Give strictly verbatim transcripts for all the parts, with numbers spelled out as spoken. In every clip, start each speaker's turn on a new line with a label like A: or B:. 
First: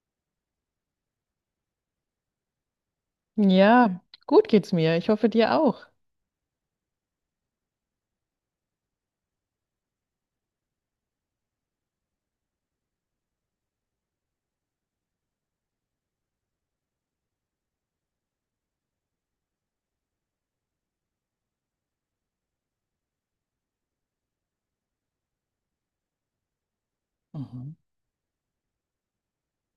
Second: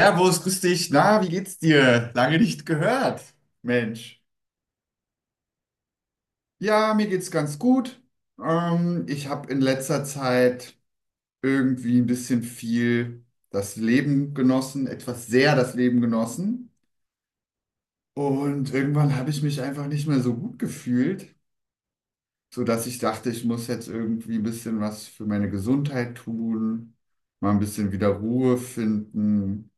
A: Servus, grüß dich. Na, wie geht's dir? Lange nicht gehört,
B: Ja,
A: Mensch.
B: gut geht's mir. Ich hoffe dir auch.
A: Ja, mir geht's ganz gut. Ähm, ich habe in letzter Zeit irgendwie ein bisschen viel das Leben genossen, etwas sehr das Leben genossen. Und irgendwann habe ich mich einfach nicht mehr so gut gefühlt, sodass ich dachte, ich muss jetzt irgendwie ein bisschen was für meine Gesundheit tun, mal ein
B: Mhm,
A: bisschen wieder Ruhe finden.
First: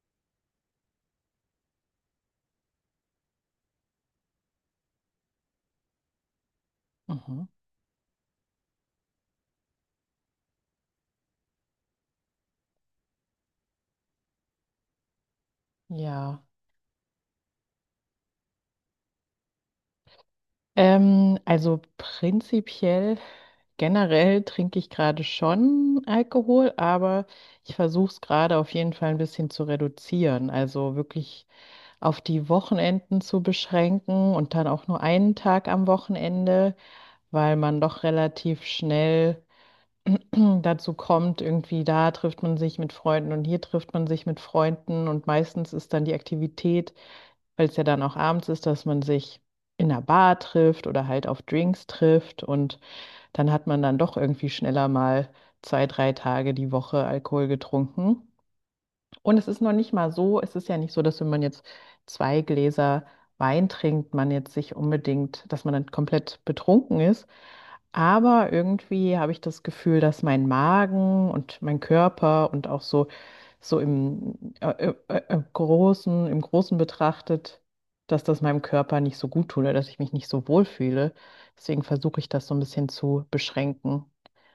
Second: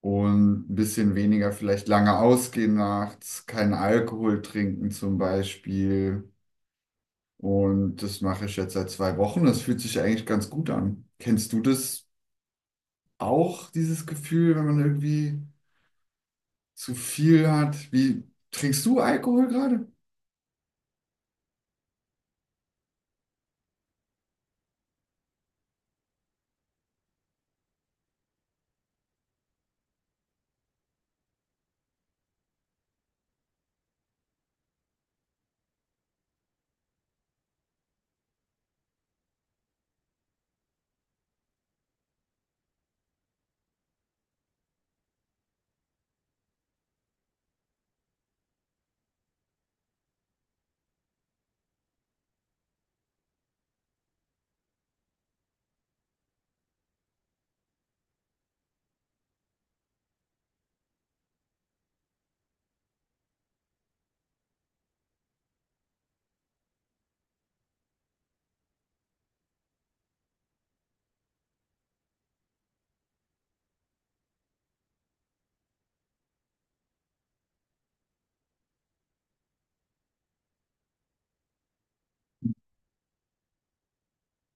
A: Und ein bisschen weniger vielleicht lange ausgehen nachts, keinen Alkohol trinken zum Beispiel.
B: mhm.
A: Und das mache ich jetzt seit zwei Wochen. Das fühlt sich eigentlich ganz gut an. Kennst du das auch, dieses Gefühl, wenn man irgendwie
B: Ja.
A: zu viel hat? Wie trinkst du Alkohol gerade?
B: Ähm, also prinzipiell, generell trinke ich gerade schon Alkohol, aber ich versuche es gerade auf jeden Fall ein bisschen zu reduzieren. Also wirklich auf die Wochenenden zu beschränken und dann auch nur einen Tag am Wochenende, weil man doch relativ schnell dazu kommt, irgendwie da trifft man sich mit Freunden und hier trifft man sich mit Freunden und meistens ist dann die Aktivität, weil es ja dann auch abends ist, dass man sich in einer Bar trifft oder halt auf Drinks trifft und dann hat man dann doch irgendwie schneller mal zwei, drei Tage die Woche Alkohol getrunken. Und es ist noch nicht mal so, es ist ja nicht so, dass, wenn man jetzt zwei Gläser Wein trinkt, man jetzt sich unbedingt, dass man dann komplett betrunken ist. Aber irgendwie habe ich das Gefühl, dass mein Magen und mein Körper und auch so, so im, äh, äh, äh, äh, großen, im Großen betrachtet, dass das meinem Körper nicht so gut tut oder dass ich mich nicht so wohl fühle. Deswegen versuche ich das so ein bisschen zu beschränken.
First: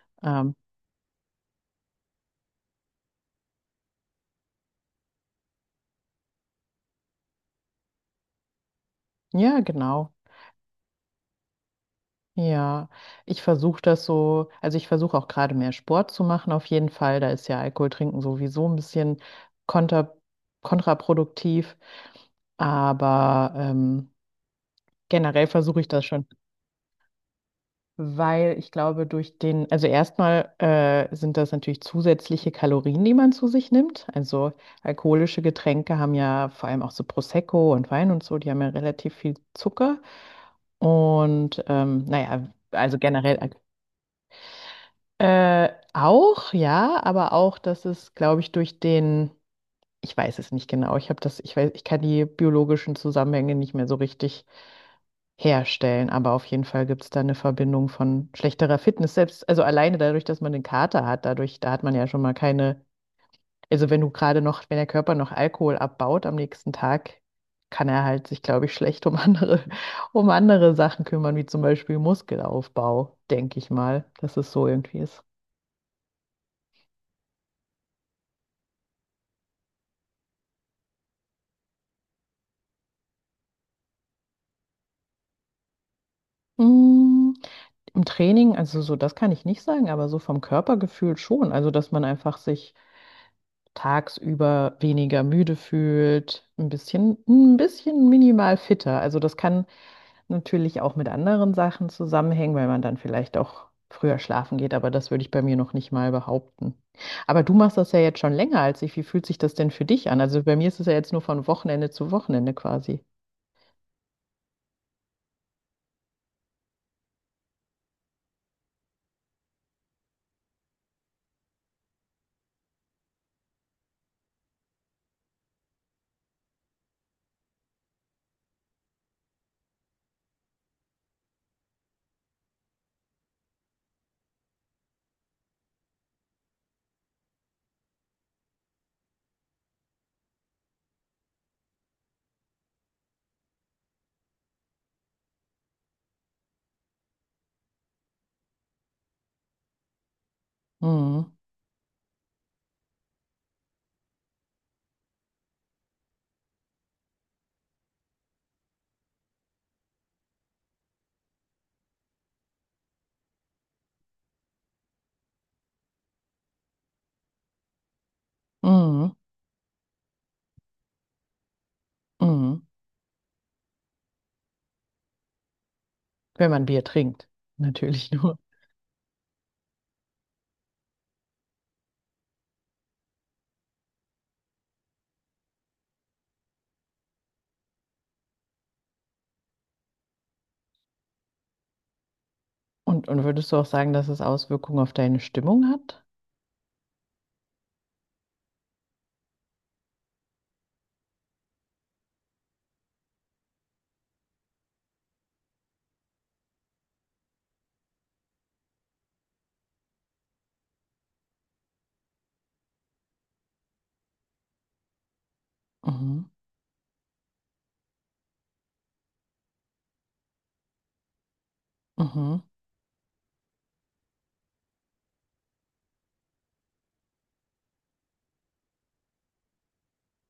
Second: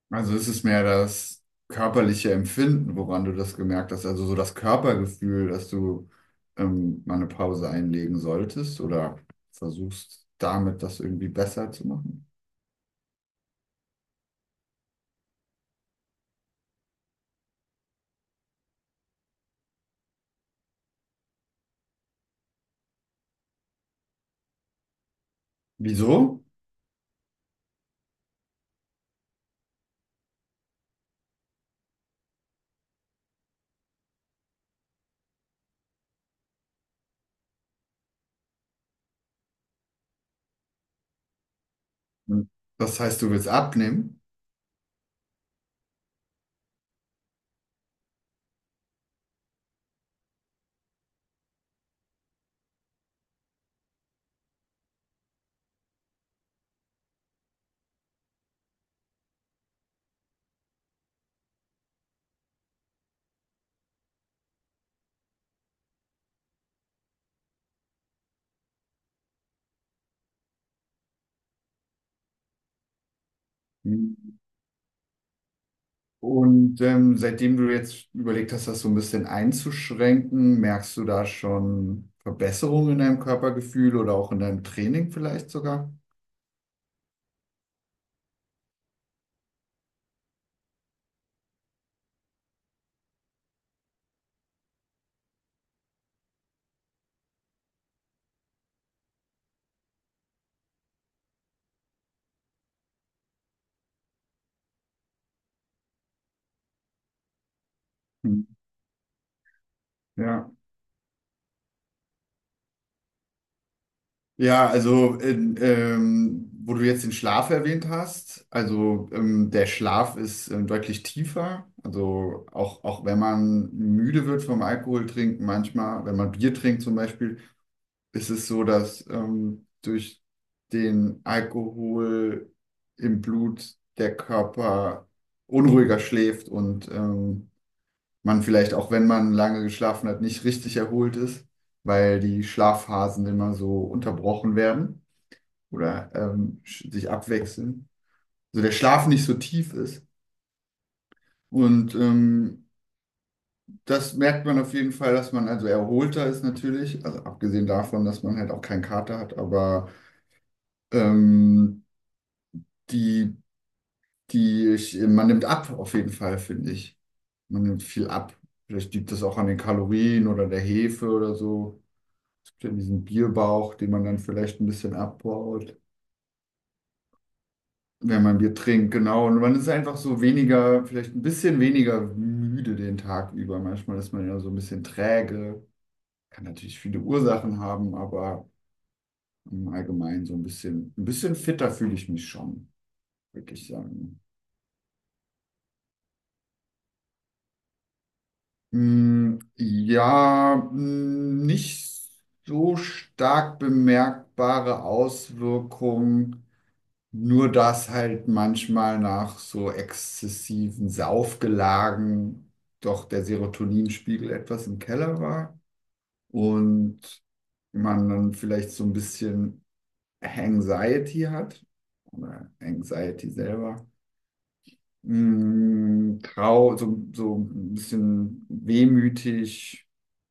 A: Also ist
B: Ähm,
A: es mehr das körperliche Empfinden, woran du das gemerkt hast, also so das Körpergefühl, dass du ähm, mal eine Pause einlegen solltest oder
B: ja, genau.
A: versuchst damit das irgendwie besser zu machen?
B: Ja, ich versuche das so, also ich versuche auch gerade mehr Sport zu machen, auf jeden Fall. Da ist ja Alkohol trinken sowieso ein bisschen konter, kontraproduktiv. Aber ähm, generell versuche ich das schon,
A: Wieso?
B: weil ich glaube, durch den, also erstmal äh, sind das natürlich zusätzliche Kalorien, die man zu sich nimmt. Also alkoholische Getränke haben ja vor allem auch so Prosecco und Wein und so, die haben ja relativ viel Zucker. Und ähm,
A: Und
B: naja, also
A: das heißt, du
B: generell.
A: willst abnehmen?
B: Äh, auch, ja, aber auch, dass es, glaube ich, durch den, ich weiß es nicht genau, ich habe das, ich weiß, ich kann die biologischen Zusammenhänge nicht mehr so richtig herstellen, aber auf jeden Fall gibt es da eine Verbindung von schlechterer Fitness, selbst, also alleine dadurch, dass man den Kater hat, dadurch, da hat man ja schon mal keine, also wenn du gerade noch, wenn der Körper noch Alkohol abbaut am nächsten Tag, kann er halt sich, glaube ich, schlecht um andere, um andere Sachen kümmern, wie zum Beispiel Muskelaufbau, denke ich mal, dass es so irgendwie ist.
A: Und ähm, seitdem du jetzt überlegt hast, das so ein bisschen einzuschränken, merkst du da schon Verbesserungen in deinem Körpergefühl oder auch in deinem Training vielleicht sogar?
B: Mm, Im Training, also so, das kann ich nicht sagen, aber so vom Körpergefühl schon. Also, dass man einfach sich tagsüber weniger müde fühlt, ein bisschen, ein bisschen minimal fitter. Also, das kann natürlich auch mit anderen Sachen zusammenhängen, weil man dann vielleicht auch früher schlafen geht, aber das würde ich bei mir noch nicht mal behaupten. Aber du machst das ja jetzt schon
A: Hm.
B: länger als ich. Wie fühlt sich das denn für dich an? Also,
A: Ja.
B: bei mir ist es ja jetzt nur von Wochenende zu Wochenende quasi.
A: Ja, also in, ähm, wo du jetzt den Schlaf erwähnt hast, also ähm, der Schlaf ist ähm, deutlich tiefer. Also auch, auch wenn man müde wird vom Alkohol trinken, manchmal, wenn man Bier trinkt zum Beispiel, ist es so, dass ähm, durch den Alkohol im Blut der Körper unruhiger schläft und ähm, man vielleicht auch, wenn man lange geschlafen hat, nicht richtig erholt ist, weil die Schlafphasen immer so unterbrochen werden oder ähm, sch- sich abwechseln. Also der Schlaf nicht so tief ist.
B: Mhm.
A: Und ähm, das merkt man auf jeden Fall, dass man also erholter ist natürlich, also abgesehen davon, dass man halt auch keinen Kater hat, aber ähm, die, die, ich, man nimmt ab, auf jeden Fall, finde ich. Man nimmt viel ab. Vielleicht liegt
B: Mhm.
A: das auch an den Kalorien oder der Hefe oder so. Es gibt
B: Mhm.
A: ja diesen Bierbauch, den man dann vielleicht ein bisschen abbaut,
B: Wenn man Bier trinkt, natürlich
A: wenn man
B: nur.
A: Bier trinkt, genau. Und man ist einfach so weniger, vielleicht ein bisschen weniger müde den Tag über. Manchmal ist man ja so ein bisschen träge. Kann natürlich viele Ursachen haben, aber im Allgemeinen so ein bisschen, ein bisschen fitter fühle ich mich schon,
B: Und, und
A: würde
B: würdest du auch
A: ich
B: sagen, dass
A: sagen.
B: es Auswirkungen auf deine Stimmung hat?
A: Mm, ja, mm, nicht so stark bemerkbare Auswirkungen, nur dass halt manchmal nach so exzessiven Saufgelagen doch der Serotoninspiegel etwas im Keller war
B: Mhm.
A: und man dann vielleicht so ein bisschen Anxiety hat
B: Mhm.
A: oder Anxiety selber mh, trau, so, so ein bisschen wehmütig.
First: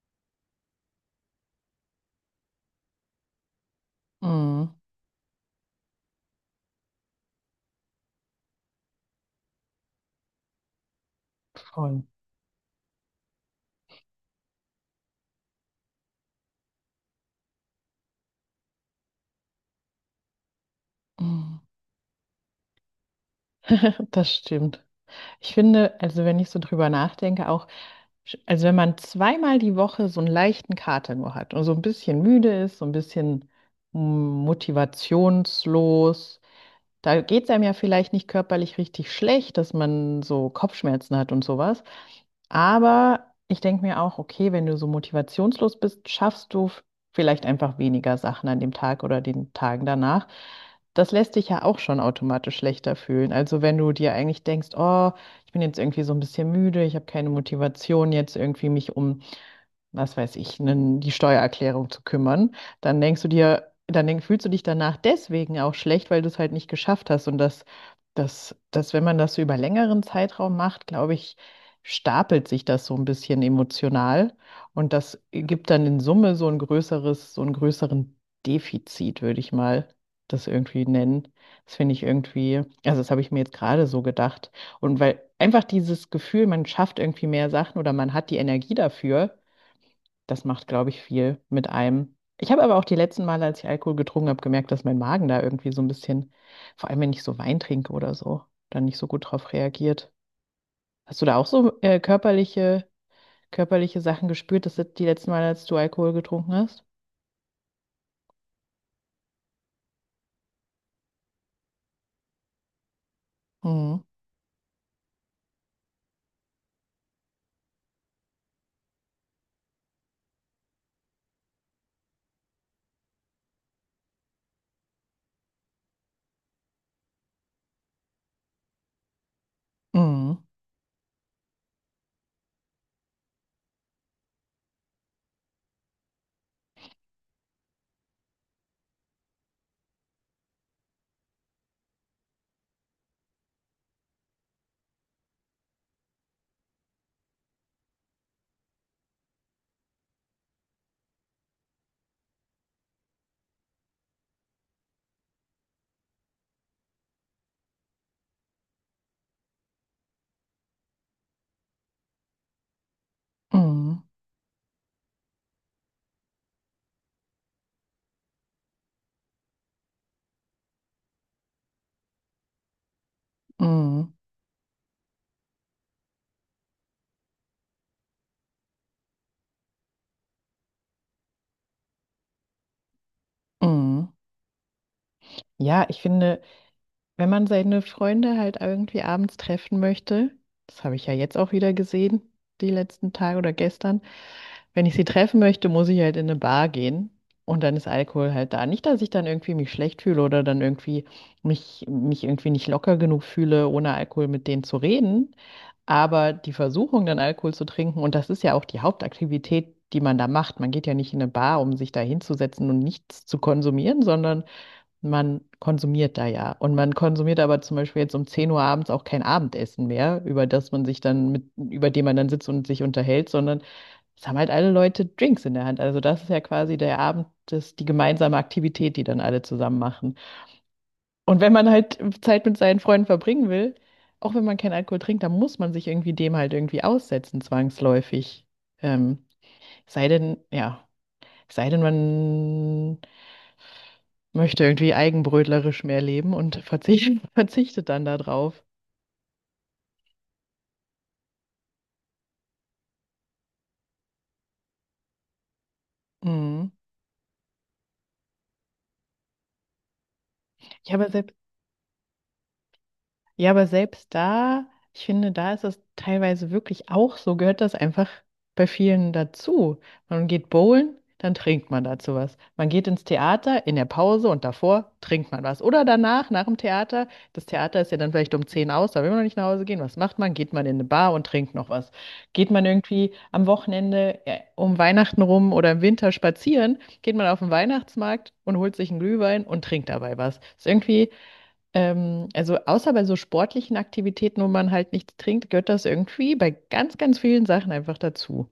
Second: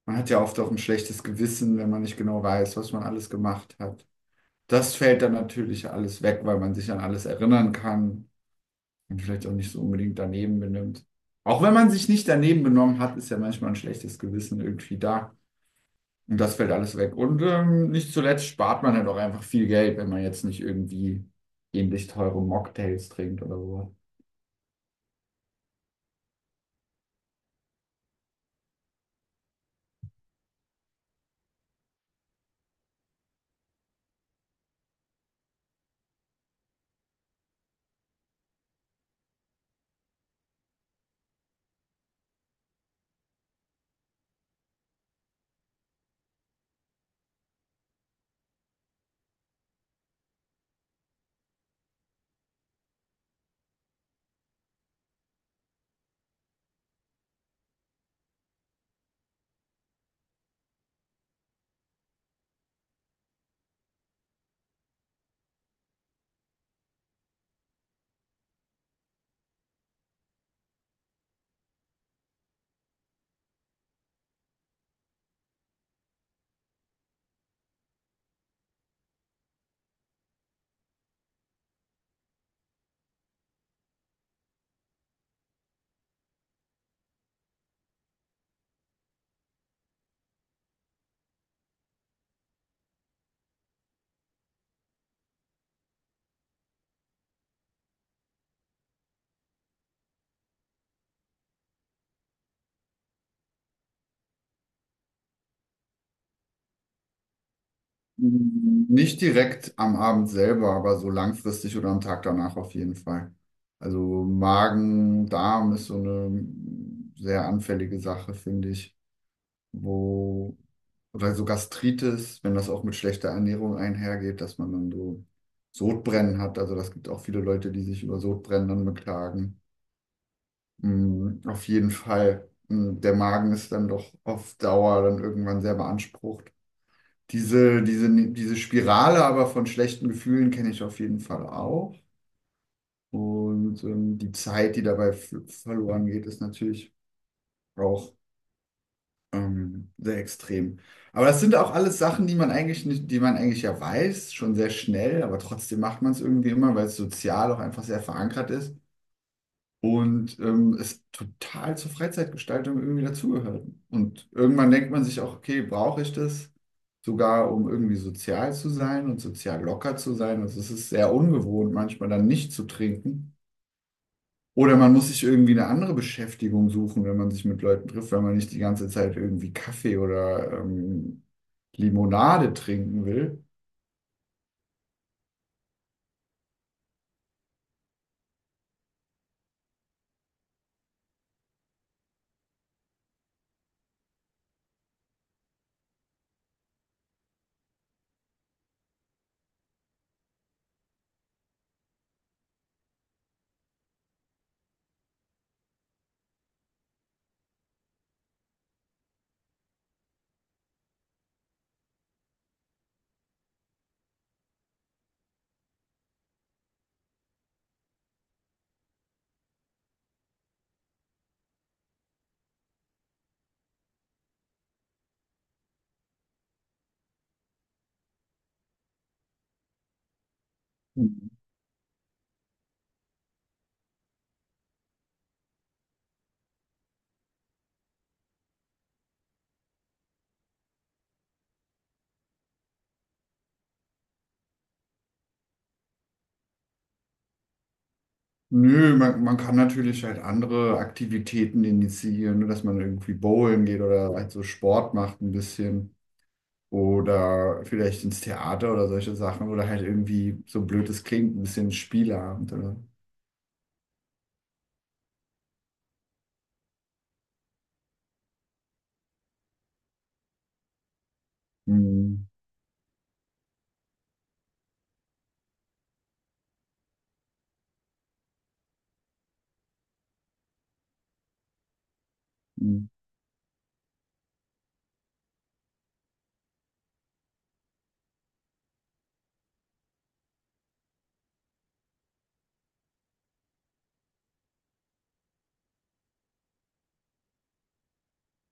A: Man hat ja oft auch ein schlechtes Gewissen, wenn man nicht genau weiß, was man alles gemacht hat.
B: Mhm.
A: Das fällt dann natürlich alles weg, weil man sich an alles erinnern kann und vielleicht auch nicht so unbedingt daneben benimmt. Auch wenn man
B: Voll.
A: sich nicht daneben benommen hat, ist ja manchmal ein schlechtes Gewissen irgendwie da. Und das fällt alles weg. Und ähm, nicht zuletzt spart man halt auch einfach viel Geld, wenn man jetzt nicht irgendwie
B: Mhm.
A: ähnlich teure Mocktails trinkt oder sowas.
B: Das stimmt. Ich finde, also wenn ich so drüber nachdenke, auch, sch- also wenn man zweimal die Woche so einen leichten Kater nur hat und so ein bisschen müde ist, so ein bisschen mm, motivationslos. Da geht es einem ja vielleicht nicht körperlich richtig schlecht, dass man so Kopfschmerzen hat und sowas. Aber ich denke mir auch, okay, wenn du so motivationslos bist, schaffst du f- vielleicht einfach weniger Sachen an dem Tag oder den Tagen danach. Das lässt dich ja auch schon automatisch schlechter fühlen. Also wenn du dir eigentlich denkst, oh, ich bin jetzt irgendwie so ein bisschen müde, ich habe keine Motivation jetzt irgendwie mich um, was weiß ich, nen- die Steuererklärung zu kümmern, dann denkst du dir, dann denk, fühlst du dich danach deswegen auch schlecht, weil du es halt nicht geschafft hast. Und das, das, das, wenn man das so über längeren Zeitraum macht, glaube ich, stapelt sich das so ein bisschen emotional. Und das gibt dann in Summe so ein größeres, so einen größeren Defizit, würde ich mal das irgendwie nennen. Das finde ich irgendwie, also das habe ich mir jetzt gerade so gedacht. Und weil einfach dieses Gefühl, man schafft irgendwie mehr Sachen oder man hat die Energie dafür, das macht, glaube ich, viel mit einem. Ich habe aber auch die letzten Male, als ich Alkohol getrunken habe, gemerkt, dass mein Magen da irgendwie so ein bisschen, vor allem wenn ich so Wein trinke oder so, dann nicht so gut drauf reagiert. Hast du da auch so äh, körperliche, körperliche Sachen gespürt, das die letzten Male, als du Alkohol getrunken hast?
A: Nicht direkt am Abend selber, aber so langfristig oder am Tag danach auf jeden Fall.
B: Mhm.
A: Also Magen, Darm ist so eine sehr anfällige Sache, finde ich, wo oder so Gastritis, wenn das auch mit schlechter Ernährung einhergeht, dass man dann so Sodbrennen hat. Also das gibt auch viele Leute, die sich über Sodbrennen dann beklagen.
B: Mhm.
A: Mm, auf jeden Fall. Mm, Der Magen ist dann doch auf Dauer dann irgendwann sehr beansprucht. Diese, diese, diese Spirale aber von schlechten Gefühlen kenne ich auf jeden Fall auch. Und ähm, die Zeit, die dabei f- verloren geht, ist natürlich auch ähm, sehr extrem. Aber das sind auch alles Sachen, die man eigentlich nicht, die man eigentlich ja weiß, schon sehr schnell, aber trotzdem macht man es irgendwie immer, weil es sozial auch einfach sehr verankert ist. Und ähm, es total zur Freizeitgestaltung irgendwie dazugehörten.
B: Mhm.
A: Und irgendwann denkt man sich auch, okay, brauche ich das sogar, um irgendwie sozial zu sein und sozial locker zu sein? Also es ist sehr ungewohnt, manchmal dann nicht zu trinken.
B: Mhm.
A: Oder man muss sich irgendwie eine andere Beschäftigung suchen, wenn man sich mit Leuten trifft, wenn man nicht die ganze Zeit irgendwie Kaffee oder ähm, Limonade trinken will.
B: Mhm. Ja, ich finde, wenn man seine Freunde halt irgendwie abends treffen möchte, das habe ich ja jetzt auch wieder gesehen, die letzten Tage oder gestern. Wenn ich sie treffen möchte, muss ich halt in eine Bar gehen und dann ist Alkohol halt da. Nicht, dass ich dann irgendwie mich schlecht fühle oder dann irgendwie mich, mich irgendwie nicht locker genug fühle, ohne Alkohol mit denen zu reden. Aber die Versuchung, dann Alkohol zu trinken, und das ist ja auch die Hauptaktivität, die man da macht. Man geht ja nicht in eine Bar, um sich da hinzusetzen und nichts zu konsumieren, sondern man konsumiert da ja. Und man konsumiert aber zum Beispiel jetzt um zehn Uhr abends auch kein Abendessen mehr, über das man sich dann mit, über dem man dann sitzt und sich unterhält, sondern es haben halt alle Leute Drinks in der Hand. Also das ist ja quasi der Abend, das, die gemeinsame Aktivität, die dann alle zusammen machen. Und wenn man halt Zeit mit seinen Freunden verbringen will, auch wenn man keinen Alkohol trinkt, dann muss man sich irgendwie dem halt irgendwie aussetzen, zwangsläufig. Ähm, sei denn, ja, sei denn, man möchte irgendwie eigenbrötlerisch mehr leben und verzichtet, verzichtet dann darauf.
A: Nö, man, man kann natürlich halt andere Aktivitäten initiieren, ne, dass man irgendwie bowlen geht oder halt so Sport macht ein bisschen
B: Mhm.
A: oder vielleicht ins Theater oder solche Sachen oder halt irgendwie, so blöd
B: Ja,
A: es
B: aber
A: klingt,
B: selbst
A: ein bisschen Spieleabend oder.
B: Ja, aber selbst da, ich finde, da ist es teilweise wirklich auch so, gehört das einfach bei vielen dazu. Man geht bowlen, dann trinkt man dazu
A: Hm,
B: was. Man geht ins Theater in der Pause und davor trinkt man was. Oder danach, nach dem Theater, das Theater ist ja dann vielleicht um zehn aus, da will man noch nicht nach Hause gehen. Was macht man? Geht man in eine Bar und trinkt noch was. Geht man
A: hm,
B: irgendwie am Wochenende äh, um Weihnachten rum oder im Winter spazieren, geht man auf den Weihnachtsmarkt und holt sich einen Glühwein und trinkt dabei was. Ist irgendwie ähm, also außer bei so sportlichen Aktivitäten, wo man halt nichts trinkt, gehört das irgendwie bei ganz, ganz vielen Sachen einfach dazu.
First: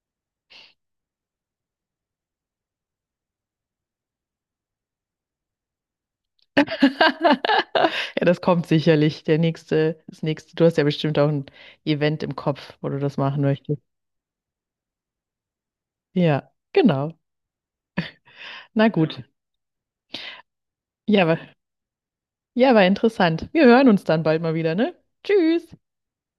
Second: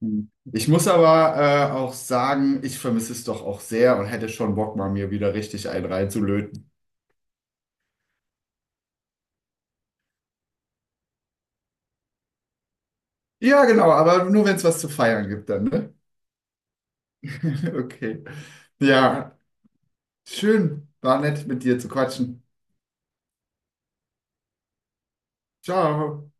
A: hm. Ich muss aber äh, auch sagen, ich vermisse es doch auch sehr und hätte schon Bock, mal mir wieder richtig einen reinzulöten.
B: Ja, das kommt sicherlich. Der nächste, das nächste. Du hast ja bestimmt auch ein Event im Kopf, wo du das machen
A: Ja,
B: möchtest.
A: genau, aber nur wenn es was zu feiern gibt dann, ne?
B: Ja, genau.
A: Okay.
B: Na gut.
A: Ja, schön, war
B: Ja, war,
A: nett mit dir zu quatschen.
B: ja, war interessant. Wir hören uns dann bald mal wieder, ne? Tschüss.
A: Ciao.